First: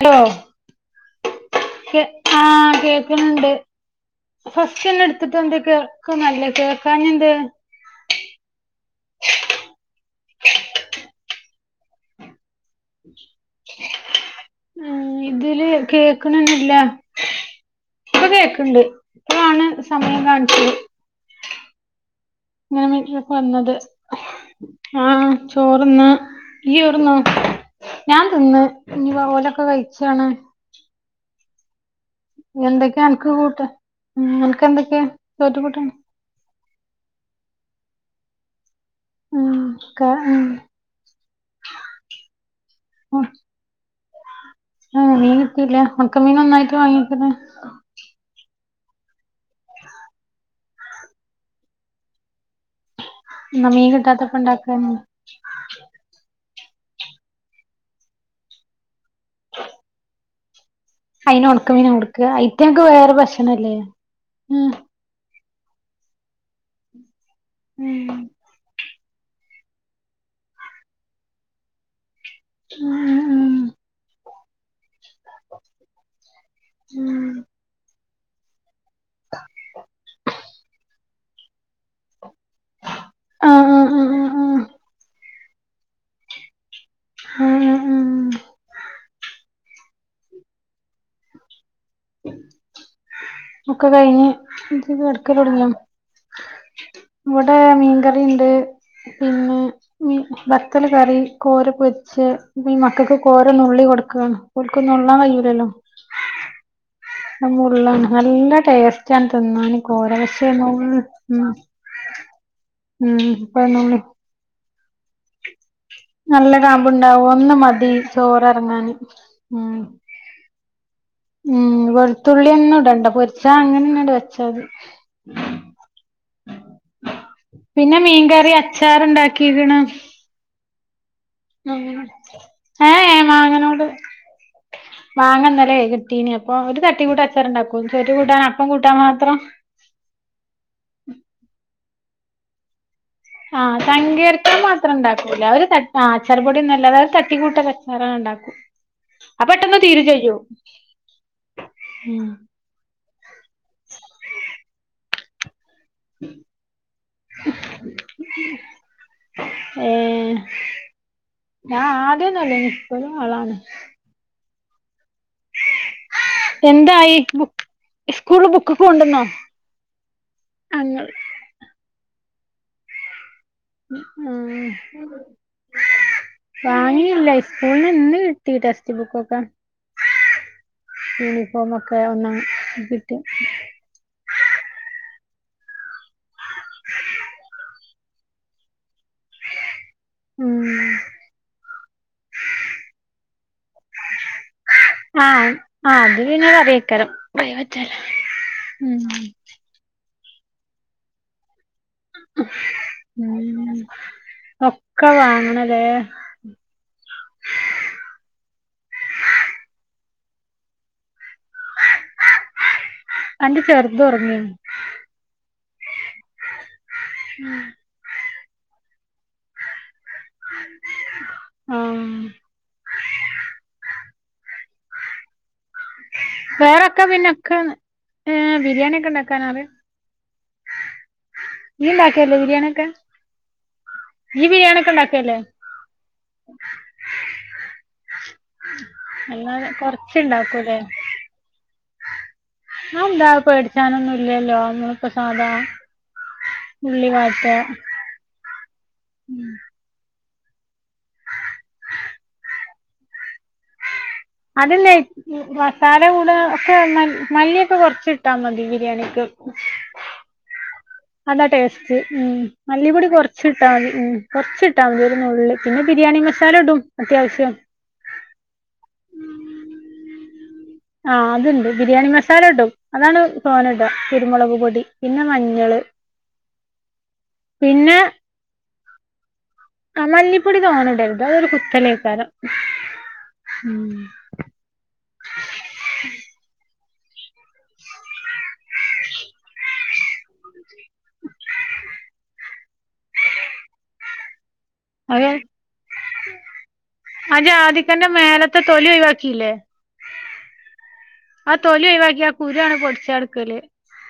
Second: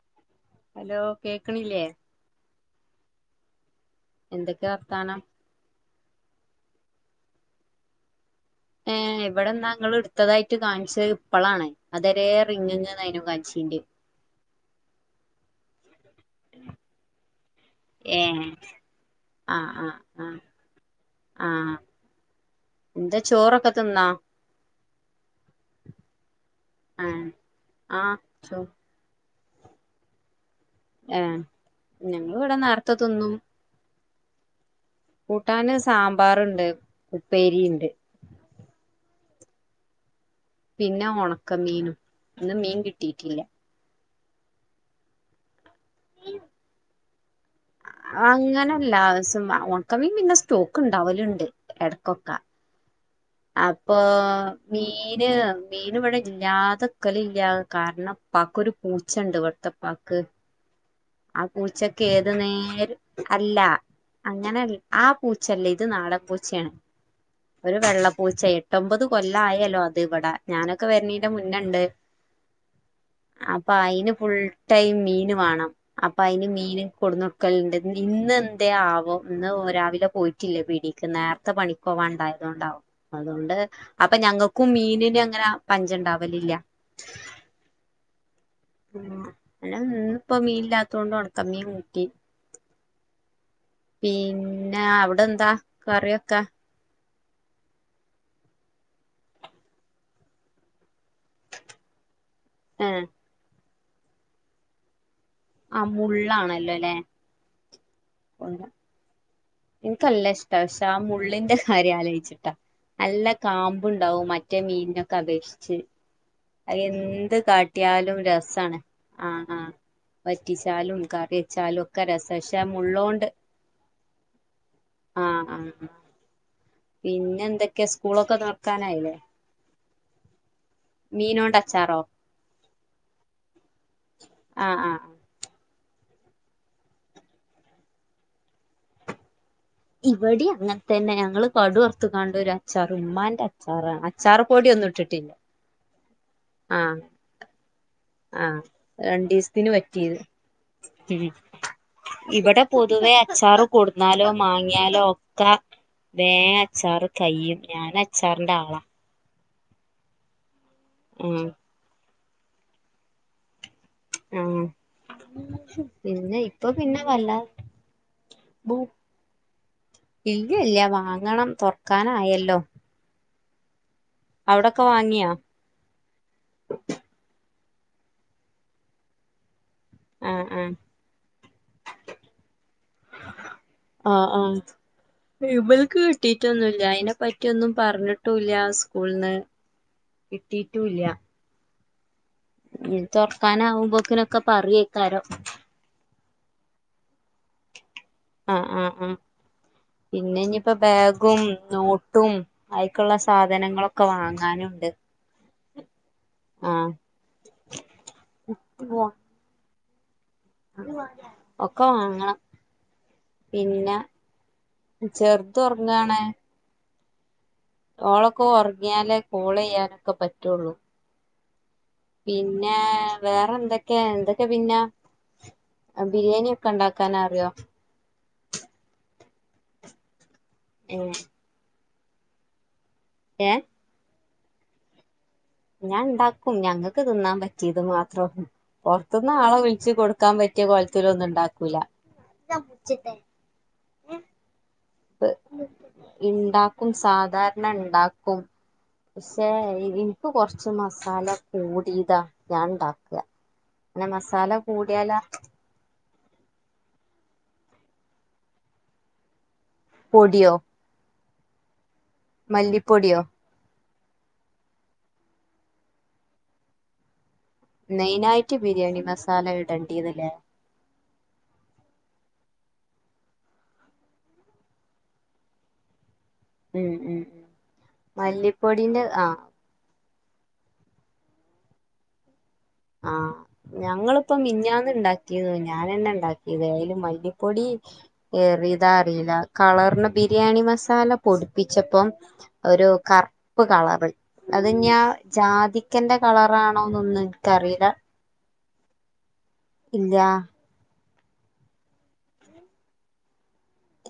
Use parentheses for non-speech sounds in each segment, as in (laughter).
Hello hello കേക്കണില്ലേ കേ ആഹ് കേക്ക്ന്ന്ണ്ട് എന്തൊക്കെ ഫസ്റ്റെന്നെ വർത്താനം എട്ത്തിട്ട്ണ്ട് കേൾക്ക്ന്നല്ല കേൾക്കാഞ്ഞെന്തേ ഏഹ് ഇവിടെന്നാ ഇങ്ങള് ഇട്ത്തതായിട്ട് കാണിച്ച ഇപ്പളാണ് അതരെ റിങ്ങ്ങ് യിനൂ കാണിച്ചിണ്ട് ഏഹ് ഇതില് കേ കേക്കണെന്നെല്ല ഏ ഇപ്പൊ കേക്ക്ണ്ട് ഇപ്പളാണ് സമയം കാണിച്ചത് ആഹ് ഇങ്ങനെ (unintelligible) വന്നത് ആഹ് ചോറ്ന്ന് ആ ഇയ്യോറ്ന്നോ ആ ഞാൻ ചോ തിന്ന് ഇഞ്ഞ് വാ ഓലോക്കെ കഴിച്ചാണ് ഏഹ് എന്തൊക്കെ അനക്ക് കൂട്ട് അനക്ക് എന്തൊക്കെ കൂട്ടാന് സാമ്പാറുണ്ട് ഉപ്പേരിണ്ട് ഉം കാ ഉം പിന്നെ ഒണക്ക മീനും ഇന്ന് മീൻ കിട്ടിയിട്ടില്ല ഏഹ് മീൻ കിട്ടില്ല ഒണക്ക മീൻ ഒന്നായിട്ട് വാങ്ങിക്കലാ അങ്ങനെ എല്ലാസം ഓണക്കമീൻ പിന്നെ സ്റ്റോക്ക് ഇണ്ടാവല്ണ്ട് എടക്കൊക്കെ എന്നാ മീൻ അപ്പൊ കിട്ടാത്തപ്പ മീ ഇണ്ടാക്കാന്ന് ൻ മീന് ഇവിടെ ഇല്ലാതെക്കല് ഇല്ലാ കാരണം ഇപ്പാക്കൊരു പൂച്ചയണ്ട് ഇവട്ത്തെ ഇപ്പാക്ക് അയിന് ഒണക്കമീനാ കൊട്ക്ക അയിറ്റങ്ങക്ക് നേരം വേറെ അല്ല ഭക്ഷണല്ലേ അങ്ങനെ ഉം ആ പൂച്ചല്ല ഇത് നാടൻ പൂച്ച്യാണ് ഒരു വെള്ള ഉം പൂച്ചേ എട്ട് ഒമ്പത് കൊല്ലായല്ലോ അത് ഇവടെ ഞാനൊക്കെ വരണീന്റെ മുന്നണ്ട് ഉം അപ്പൊ അയിന് ഫുൾ ടൈം മീന് വാണം അപ്പൊ അയിന് മീന് കൊട്ന്നൊട്ക്കല്ണ്ട് ഇന്ന് എന്തേ ആവം ഇന്ന് രാവിലെ പോയിട്ടില്ല പീടീക്ക് നേരത്തെ പണിക്കൊവണ്ടാ യതൊണ്ടാവും അതോണ്ട് ആഹ് ആഹ് അപ്പ ആഹ് ആഹ് ഞങ്ങക്കും മീനിന് അങ്ങനെ പഞ്ചണ്ടാവലില്ല ഉം ഉം ഉം ഉം അല്ല ഇന്ന്പ്പോ മീന് ഇല്ലാത്തൊണ്ട് ഒടക്ക മീൻ കൂട്ടി ഒക്കെ കഴിഞ്ഞ് പിന്നെ ഇജ്ജ് അവിടെ എന്താ കെടക്കലോടങ്യോ കറിയൊക്കെ ഇവടെ മീൻ കറിണ്ട് പിന്നെ മി ബത്തല് കറി, കോര പൊരിച്ചെ ഇപ്പെയീ ഏഹ് മക്കക്ക് കോര നുള്ളി കൊട്ക്കാണ് ഓൽക്ക് നുള്ളാൻ കയ്യുലല്ലോ മുള്ളാണല്ലോല്ലെ? മുള്ളാണ് നല്ല ടേസ് ഇൻക്കല്ലെഷ്ടാ പക്ഷെ ആ ഉം മുള്ളിന്റെ കാര്യ ആലോയ്ച്ചിട്ടാ ഉം നല്ല ഇപ്പ നുള്ളി കാമ്പുണ്ടാവും മറ്റേ മീൻനൊക്കെ അപേക്ഷിച്ച് നല്ല അത് കാമ്പ്ണ്ടാവും എന്ത് ഒന്ന് മതി കാട്ടിയാലും രസാണ് ചോറെറങ്ങാന് ആഹ് ഉം ആഹ് വറ്റിച്ചാലും കറി വെച്ചാലും ഒക്കെ രസാ പക്ഷെ ആ മുള് ണ്ട പൊരിച്ചാ അങ്ങനെന്നാണ്ട് വെച്ചാതി ആഹ് ആഹ് ആ പിന്നെന്തൊക്കെ സ്കൂളൊക്കെ തൊറക്കാനായിലേ? കിടണം മീനോണ്ട് അച്ചാറോ അങ്ങനെ ഏഹേ ഏ മാങ്ങനോട് ആഹ് ആഹ് മാങ്ങ ഇന്നലെ കിട്ടീനി അപ്പൊ ഒര് തട്ടികൂട്ടച്ചാറ്ണ്ടാക്കും ചോറ്റ്ക് കൂട്ടാൻ അപ്പം കൂട്ടാ മാത്രം ഇവടീം അങ്ങൻ തന്നെ ഞങ്ങള് പടു അർത്ത്ങ്ങാണ്ടൊരു അച്ചാ റ് ഇമ്മാന്റെ അച്ചാറാണ് അച്ചാറ് പൊടിയൊന്നും ഇട്ടിട്ടില്ല രാവിലെ തട് ആഹ് അച്ചാറ് പൊടിയൊന്നൊല്ലാതെ ആഹ് ഒര് തട്ടി കൂട്ട് അച്ചാറണ്ട്ണ്ടാക്കും ആഹ് ആ രണ്ടീസത്തിന് പെട്ടെന്ന് തീരും പറ്റിയത് ചെയ്യും (unintelligible) ഉം ഇവടെ പൊതുവെ അച്ചാറ് കൊട്ന്നാലൊ മാങ്ങിയാലൊ ഒക്കെ വേ അച്ചാറ് കയ്യും ഞാനച്ചാറിന്റാളാ ഏഹേ? ആഹ് ഞാ ആദ്യന്നൊല്ലേനി ഇപ്പഴും ആളാണ് ആഹ് പിന്നെയി എന്തായി ബുക് സ്കൂൾല് ബുകൊക്കെ ബു കൊണ്ടന്നൊ ഇല്ല ഇല്ല അഹ് ഇങ്ങള് വാങ്ങണം തൊറ് കാനായല്ലൊ? ആഹ് വാങ്ങിയാ വാങ്ങീല്ല സ്കൂൾന്ന് ഇന്ന് കിട്ടി ടെക്സ്റ്റ് ബുക്ക്ക്കെ ആഹ് ആഹ് യൂണിഫോമൊക്കെ ഒന്ന് കിട്ടി ആഹ് ആഹ് ഇബൽക്ക് കിട്ടീട്ടൊന്നുല്ല്യ അയിനെപ്പറ്റിയൊന്നും പർഞ്ട്ടൂല്ല്യ സ്കൂൾന്ന് ഉം കിട്ടീട്ടൂല്ല്യ ഇഞ്ഞ് തൊർക്കാനാവുമ്പോക്കിനൊക്കെ പറിയേ ആഹ് ആഹ് അത് പിന്നെ പറിയെക്കാരം പ്രൈവറ്റല്ലെ? ആഹ് ആഹ് ആഹ് പിന്നെ ഇഞിപ്പൊ ബാഗും, നോ ട്ടും അയ്ക്ക്ള്ള ഉം സാധനങ്ങളൊക്കെ വാങ്ങാനുംണ്ട് ഒക്കെ വാങ്ങണലേ? ആഹ് (unintelligible) ഒക്ക വാങ്ങണം അന്റെ പിന്ന ചെറുത് ഉറങ്ങിയോ ചെറ്തൊർങ്ങാണ് ഉം ഓളൊക്കൊറങ്ങിയാലെ കോളെയ്യാനൊക്കെ പറ്റൊള്ളു ആ പിന്നെ വേറെന്തെക്കെ എന്തൊക്കെ പിന്ന? വേറൊക്കെ പിന്നൊക്കെ ഏഹ് ബിരിയാണിയൊക്കെണ്ടാക്കാനറിം? ഏഹേ ഇയ്യ്ണ്ടാക്കേല്ല്യ ബിരിയാണിയൊക്കെ? എഹ് ഇയ്യ് ബിരിയാണിയെക്കെ ഇണ്ടാക്കേല്ലെ? ഞാ ഇണ്ടാക്കും ഞങ്ങക്ക് തിന്നാ പറ്റീത് മാത്രം പൊറത്ത്ന്ന് ആളെ അല്ലാതെ വിളിച്ച് കൊടുക്കാ പറ്റ്യ കോൽത്തില് ഒന്നും ഇണ്ടാക്കൂല്ല അ എന്താ പേടിച്ചാനൊന്നു ഇല്ലലോ പ് ഇണ്ടാക്കും വാട്ട സാധാര്ണ ഇണ്ടാ ക്കും പഷേ അയിരി പ്പൊ കൊറ്ച്ച് മസാല കൂടീത ഞാൻ ഇണ്ടാക്ക അനെ മസാ അതെല്ലെയ് (unintelligible) സാല കൂടെ ഒക്കെ മല്ല് മല്ലിയൊക്കെ കൊറച്ച് ഇട്ടാ മതി ബിരിയാണിക്ക് പൊടിയോ അതാ ടേസ്റ്റ് ഉം മല്ലിപൊടി മല്ലിപ്പൊടിയോ കൊറ്ച്ച് ച്ചിട്ടാ മതി ഉം കൊറ്ച്ചിട്ടാ മതി ഒരു നുള്ള് പിന്നെ ബിരിയാണി മസാല ഇടും അത്യാവശ്യം മെയിനായിട്ട് ബിരിയാണി മസാല ഇടെണ്ടിന്ന്ലേ ആഹ് അത് ണ്ട് ബിരിയാണി മസാല ഇടും അതാണ് തോന ഇടാ കുരുമുളക് പൊടി പിന്നെ മഞ്ഞള് ഉം ഉം പിന്നെ മല്ലിപ്പൊടിന്റെ ആഹ് ആഹ് മല്ലിപ്പൊടി തോനെ ഇടര്ത് അതൊരു കുത്തലേക്കാരം ആഹ് ഉം ഞങ്ങള് ഇപ്പം മിഞ്ഞാന്ന് ഇണ്ടാക്കീന്നു ഞാന ന്നെ ഇണ്ടാക്ക്യത് അയില് മല്ലിപ്പൊടീം ഏറീതാ അറീല്ല കളറ്ന് ബിരിയാണി മസാല പൊടിപ്പിച്ചപ്പം ഒര് കറ്പ്പ് കളറ് അത് ഇഞാഹ് അത് ജാതിക്കെന്റെ കളറാണൊ ഒന്നും ആ ജാതിക്കന്റെ മേലത്തെ തൊലി ഒഴിവാക്കിയില്ലേ ഇല്ല്യാ ആ തൊലി ഒഴിവാക്കി ആ കുരു ആണ് പൊടിച്ചാട്ക്കല്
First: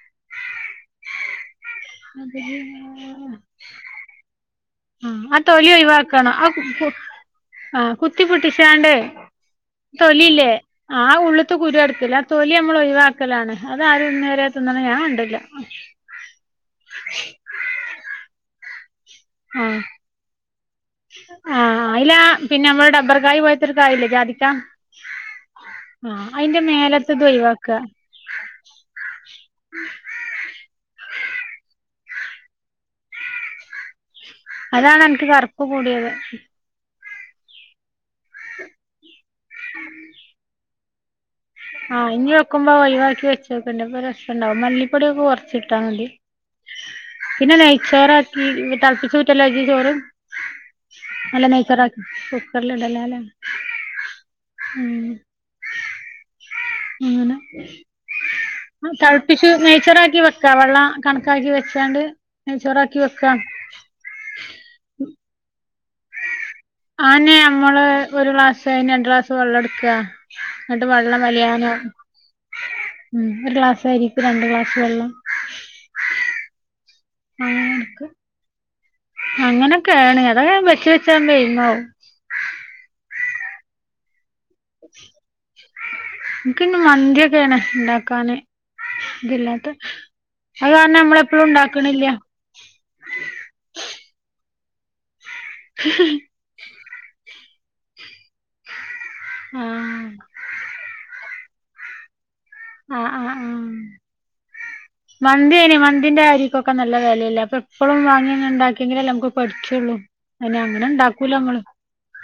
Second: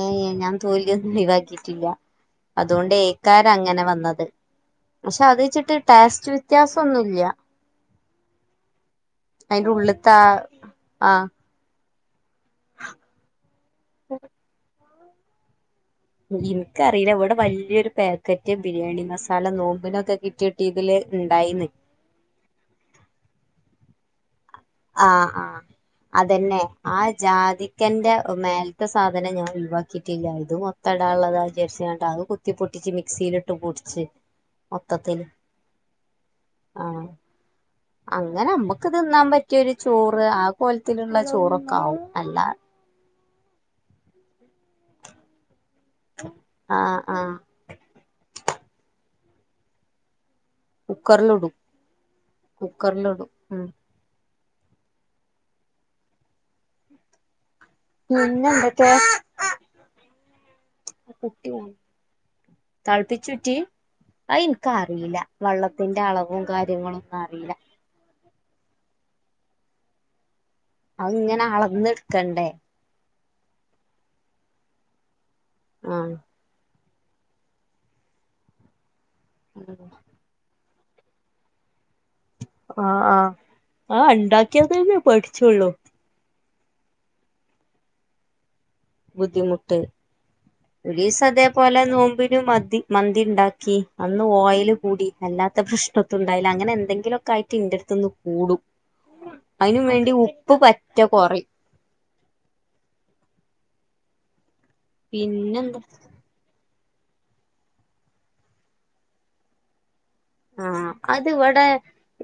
ഏഹ് ഞാൻ തൊല്യൊന്നും ഒഴിവാക്കിയിട്ടില്ല അതോണ്ടേ കാര അങ്ങനെ വന്നത് ആ പക്ഷെ ആ അത് വെച്ചിട്ട് ടേസ്റ്റ് വ്യത്യാസം ഒന്നുംല്ല ആഹ് കുത്തി പൊട്ടിച്ചാണ്ട് അയിന്റെ ഉള്ള്ത്തെ തൊലില്ലേ ആ ആഹ് ഉള്ള് ത്ത് കുരു എടുക്കല് ആ തൊലി അമ്മള് ഒയിവാക്കലാണ് അത് ആരും ഇന്നേ വരെ തിന്ന്ണെ ഞാൻ കണ്ട്ല്ല ഇൻക്കറീല ഇവടെ വല്യയൊരു പാക്കറ്റ് ബിരിയാണി മസാല ആ നോമ്പിനൊക്കെ കിറ്റ് ട്ടീ ഇതിൽ ഇണ്ടായിന്ന് ആയ്ലാ പിന്നെ അമ്മള് ഡബർകായി പോലെത്തൊ ഒരു കായില്ലേ ജാദിക്കാ ആഹ് ആ അതെന്നെ ആ മേലത്തത് ഒഴിവാക്കുക ജാതിക്കന്റെ മേൽ ത്ത സാധനം ഞാൻ ഒഴിവാക്കിയിട്ടില്ലാ ഇത് മൊത്തടാള്ളതാ വിജാരിചാണ്ട് അഹ് കുത്തി പൊട്ടിച്ച് മിക്സിയിലിട്ട് പൊടി ച്ച് അതാണ് അന്ക്ക് കറുപ്പ് കൂടിയത് ആഹ് അങ്ങനെ അമ്മക്ക് തിന്നാൻ പറ്റിയ ഒരു ചോറ് ആ പോല്ത്തിലുള്ള ചോറൊക്കെ ആവും അല്ല പോ ഒഴിവാക്കി വെചോക്കണ്ടീ അപ്പൊ രസണ്ടാവും മല്ലിപ്പൊടിക്കെ കുറച്ച്ട്ടാമതി ആഹ് ആഹ് പിന്നെ നെയ്ച്ചോറാക്കി തളപ്പിചൂറ്റലാ ഇജ്ജ് ചോറ് അല്ല കുക്കറിലിടും നെയ്ചോറാക്കി കുക്കറിലിടാലെ കുക്കറിലിടും ഉം ഉം അങ്ങനെ പിന്നെ അ എന്തൊക്കെ തളപ്പിച്ചു നെയ് ചോറാക്കി വെക്ക വെള്ള കണക്കാക്കി കുട്ടി വെച്ചാണ്ട് നൈചോറാക്കിവെക്കാ അ ഇൻക്അറീല വള്ളത്തിന്റെ അളവും കാര്യ ആനെ അമ്മള് ഒരു ക്ലാസ് അന് രണ്ട് ക്ലാസ് വെള്ളം എട്ക ഇന്നെട്ട് അത് വെള്ളം ഇങ്ങനെ വലിയാൻ അളന്നെടുക്കണ്ടേ ഉം ഒരു ക്ലാസ് അരിക്ക് രണ്ട് ക്ലാസ് വെള്ളം ആഹ് അങ്ങനെക്ക് അങ്ങനൊക്കേണ് അതാ വെച്ച് വെചാണ്ട് എയിമാവും ആഹ് ആഹ് ആ ഇണ്ടാക്കിയതെന്നേ പഠിച്ചുള്ളൂ ഇൻക്ക് പിന്നെ മന്തിയൊക്കേണ് ഇണ്ടാക്കാന് ഇതില്ലാത്തെ ബുദ്ധിമുട്ട് അത് കാരണം നമ്മളെപ്പളും ഒരീസതേപോലെ ഇണ്ടാക്ക്ണില്ല നോമ്പിനു മതി മന്തി ഇണ്ടാക്കി അന്ന് ഓയിൽ കൂടി അല്ലാത്ത പ്രശ്നക്കണ്ടായി ല അങ്ങനെ എന്തെങ്കിലും ഒക്കെ ആയിട്ട് ഇന്റെടുത്ത്ന്ന് കൂടും അയ് നും ആഹ് വേണ്ടി ഉപ്പ് പറ്റെ കൊറിം ആഹ് ആഹ് ആഹ് മന്തിയ്ൻ പിന്നെന്താ മന്തിന്റെ കാര്യക്കൊ ക്ക നല്ല വെലല്ലെ അപ്പൊ എപ്പോഴും വാങ്ങിയ ഉണ്ടാക്കിയെങ്കിലേ നമുക്ക് പഠിക്കയുള്ളൂ ആഹ് അത് ഇവടെ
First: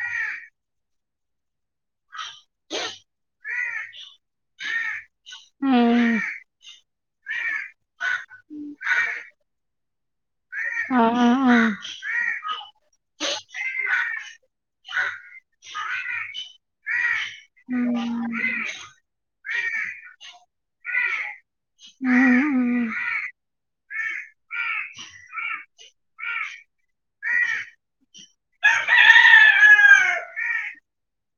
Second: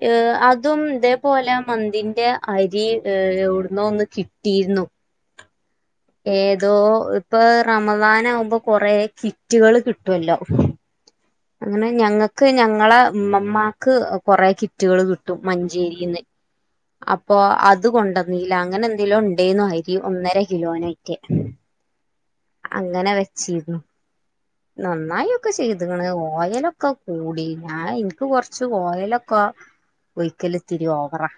ഏ അതും ഇതേപോലെ മന്തിന്റെ അരി എവിടുന്നോ ഒന്ന് കിട്ടിയിരുന്നു ആം ഏതോ ഇപ്പൊ റമളാൻ ആകുമ്പോ കൊറേ കിറ്റുകള് കിട്ടുമല്ലോ ആഹ് ആഹ് ആ അങ്ങനെ ഞങ്ങക്ക് ഞങ്ങളെ ഇമ്മാക്ക് കൊറെ കിറ്റുകൾ കിട്ടും മഞ്ചേരിന്ന് അപ്പൊ അത് ഉം കൊണ്ടന്നീല അങ്ങനെ എന്തിലോ ഉണ്ടേന്നു അരി ഒന്നര കിലോനെറ്റേ ആഹ് അങ്ങനെ വെച്ചിരുന്നു നന്നായി ഒക്കെ ചെയ്തക്ണ് ഓയലൊക്കെ കൂടി ഞാൻ ഇനിക്ക് കൊറച്ച് ഓയലൊക്കെ ഒയിക്കലിതിരി ഓവറാ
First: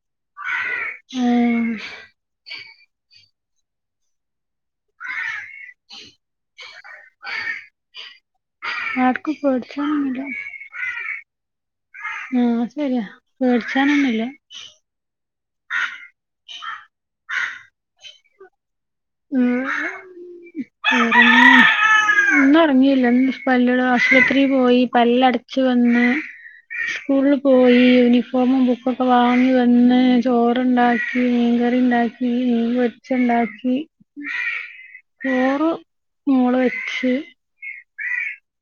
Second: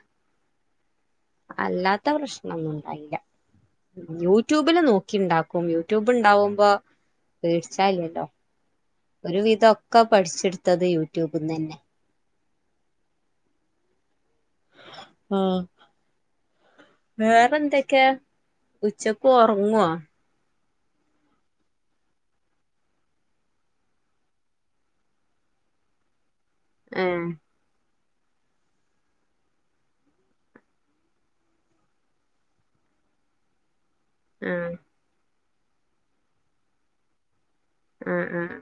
ഉം അല്ലാത്ത പ്രശ്നൊന്നുംണ്ടായില്ല യൂട്യൂബില് നോക്കിണ്ടാക്കും യൂട്യൂബ് ഉണ്ടാവുമ്പോ പേടിച് ആർക്കും ഒരു വിധമൊക്കെ പേടിച്ചാനൊന്നുല്ല പഠിച്ചെടുത്തത് യൂട്യൂബ്ന്ന് തന്നെ ആഹ് ശരിയാ പേടിച്ചാനൊന്നുല്ല ആഹ് വേറെ എന്തൊക്കെയാ ഉച്ചക്ക് ഉറങ്ങുവോ (unintelligible) ഇന്ന് ഉറങ്ങിയില്ല പല്ല് ആശുപത്രിൽ പോയി പല്ല് അടച്ചു വന്ന് സ്കൂളിൽ ! പോ ! ! ! ! ! ! ! ! ! യൂണിഫോമും ബുക്കൊക്കെ വാങ്ങി വന്ന് ചോറുണ്ടാക്കി മീൻകറി ഉണ്ടാക്കി ഇനി മീൻ ച്ച് ഉണ്ടാക്കി ആഹ് ചോറ് മോള് വെച്ച് ആഹ് ആഹ്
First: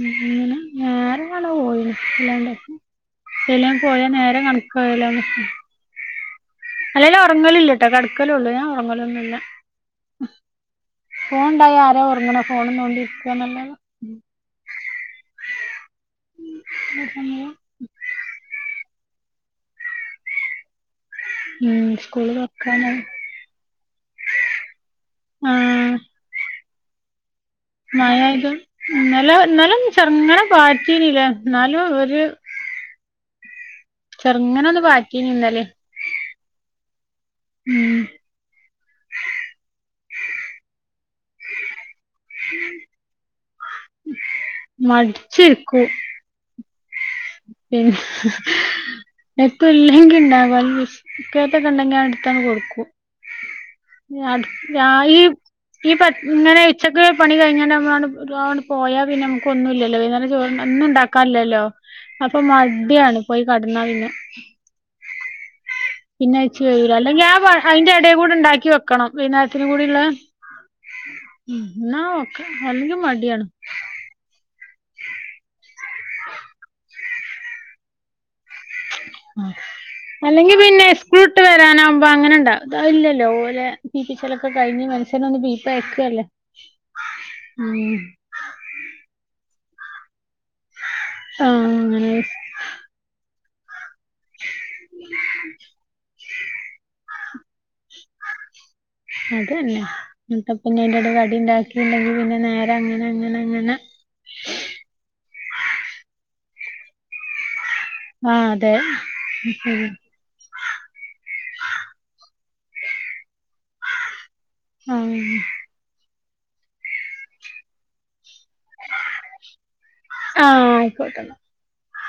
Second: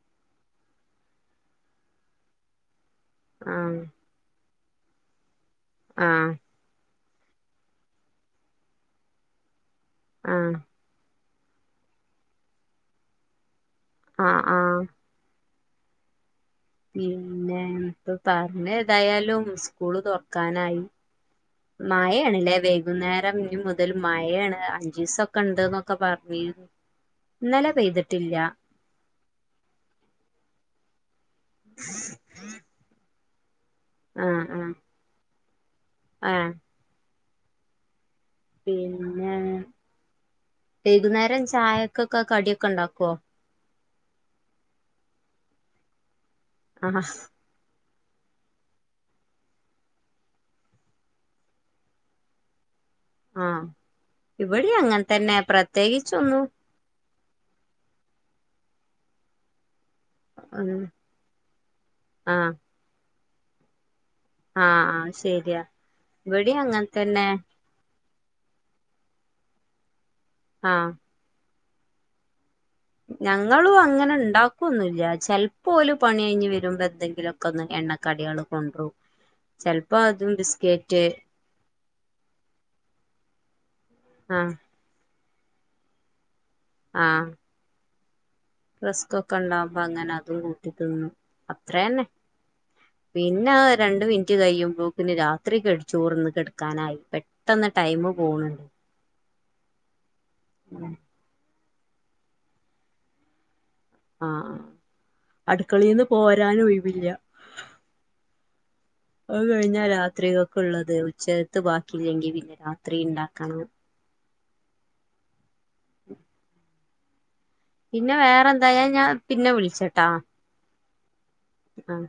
ഉം അങ്ങനെ ഞാൻ ഇന്നലെ പോയി ഏതിലെങ്കിലും ആഹ് പോയ നേരം കാണ കാവലാണ് ആഹ് അല്ലേലും ഉറങ്ങലില്ല ട്ടോ കിടക്കളൊള്ളൂ ഞാൻ ഉറങ്ങലൊന്നും ഇല്ല ആഹ് ഫോൺ ഉണ്ടായാൽ ആര ഉറങ്ങണ് ഫോണും തോണ്ടി ഇരിക്കുവാനല്ലാതേ ആഹ് ആഹ് പിന്നെ ഇപ്പൊ പറഞ്ഞ ഏതായാലും സ്കൂള് തുറക്കാനായി ഉം സ്കൂള് മഴആണല്ലേ തുറക്കാനായി വൈകുന്നേരം ഇനി മുതൽ മഴയാണ് അഞ്ചു ദിവസൊക്കെ ഉണ്ട് ആഹ് എന്നൊക്കെ പറഞ്ഞു ഞീനു മഴയാത് ഇന്നലെ എന്നാലും ചെറങ്ങനെ പാറ്റീനല്ലേ എന്നാലും ഒര് ആഹ് ചെറുങ്ങനെ ആഹ് ഒന്ന് പാറ്റീന് ഇന്നലെ ആഹ് ഉം പിന്നെ വൈകുന്നേരം ചായക്കൊക്കെ കടിയൊക്കെ ഉണ്ടാക്കുവോ മടിച്ചിരിക്കും ആഹ് പിന്നാ എത്തും ഇല്ലെങ്കിൽ ഉണ്ടാകും അല്ലെസ്‌ക്കറ്റ് ഒക്കെ ഉണ്ടെങ്കി അത്ട്ത്താണ്ട് കൊടുക്കും. ആഹ് ഞട് ഇവിടിം ഞാ അങ്ങനെ ഈ തന്നെ ഈ പ പ്രത്യേകിച്ചൊന്നും ഇങ്ങനെ വി ഉച്ചക്ക് പണി കഴഞ്ഞാണ്ട് നമ്മളാണ്ട് പോയാൽ പിന്നെ മുകൊന്നുലല്ലോ വൈന്നേരം ഉം ഒന്നും ഉണ്ടാക്കാൻ ഇല്ലല്ലോ അപ്പൊ ആഹ് മടിയാണ് പോയി കിടന്നാ പിന്നെ ആഹ് ആഹ് ശരിയാ പിന്നെ ഇവിടിം അയിച്ച് അങ്ങനെ കഴിയൂല അല്ലെങ്കി തന്നെ ആഹ് പ അയിന്റെ എടെ കൂടണ്ടാക്കി വെക്കണം. വെയ്ന്നേരത്തിനുകൂടി ഉള്ളേ ആഹ് ഉം ഇന്ന ഓക് ഞങ്ങളും അങ്ങനെ ഉണ്ടാക്കുന്നില്ല ചെൽപ്പോ ഓല് പണി കഴിഞ്ഞ് വരുമ്പോ എത്തെങ്കിലും ക്കൊന്ന് എണ്ണകടികളും കൊണ്ട്. രും ചെൽപ്പോ അതും ബിസ്കറ്റ് ഇട്ട് വരാനാവുമ്പോ അങ്ങനെണ്ടാ ഇത് അത് ഇല്ലല്ലോ ഓലെ തീച്ചിച്ചലക്കെ ആഹ് കഴിഞ്ഞ് ഷ്യനൊന്ന് ബീപ്പ് അയക്കല്ലേ ആഹ് ഉം റെസ്ക്കൊക്കെ ഉണ്ടാവുമ്പോ അങ്ങനെ അതും കൂട്ടി തീന്നും. ആഹ് അത്രന്നെ അങ്ങനെ പിന്നെ രണ്ട് മിനിറ്റ് കഴിയുമ്പോക്കിന് രാത്രി കെട് ചോറ്ന്ന് കെട്ക്കാനായി പെ ട്ടന്ന് ടൈം പോവ്ണ് അതന്നെ ഇൻതപം പിന്നെ അയിന്റെടെ കടി ഉണ്ടാക്കിണ്ടെങ്കി പിന്നെ നേരെ അങ്ങനെ അങ്ങനെ അങ്ങനെ ആഹ് ആഹ് അടുക്കളയിന്ന് പോരാനും ഒഴിവില്ല ആഹ് അതെ അത് കഴിഞ്ഞ രാത് ത്രികക്ള്ളത് ഉച്ചകത്തെ ബാക്കില്ലെങ്കിൽ പിന്നെ രാത്രി ഉഇണ്ടാക്കണം. ആഹ് പിന്നെ വേറെ എന്തായാ ഞാൻ പിന്നെ വിളിച്ചാട്ടാ ആഹ് അയിക്കോട്ടന്ന ആഹ്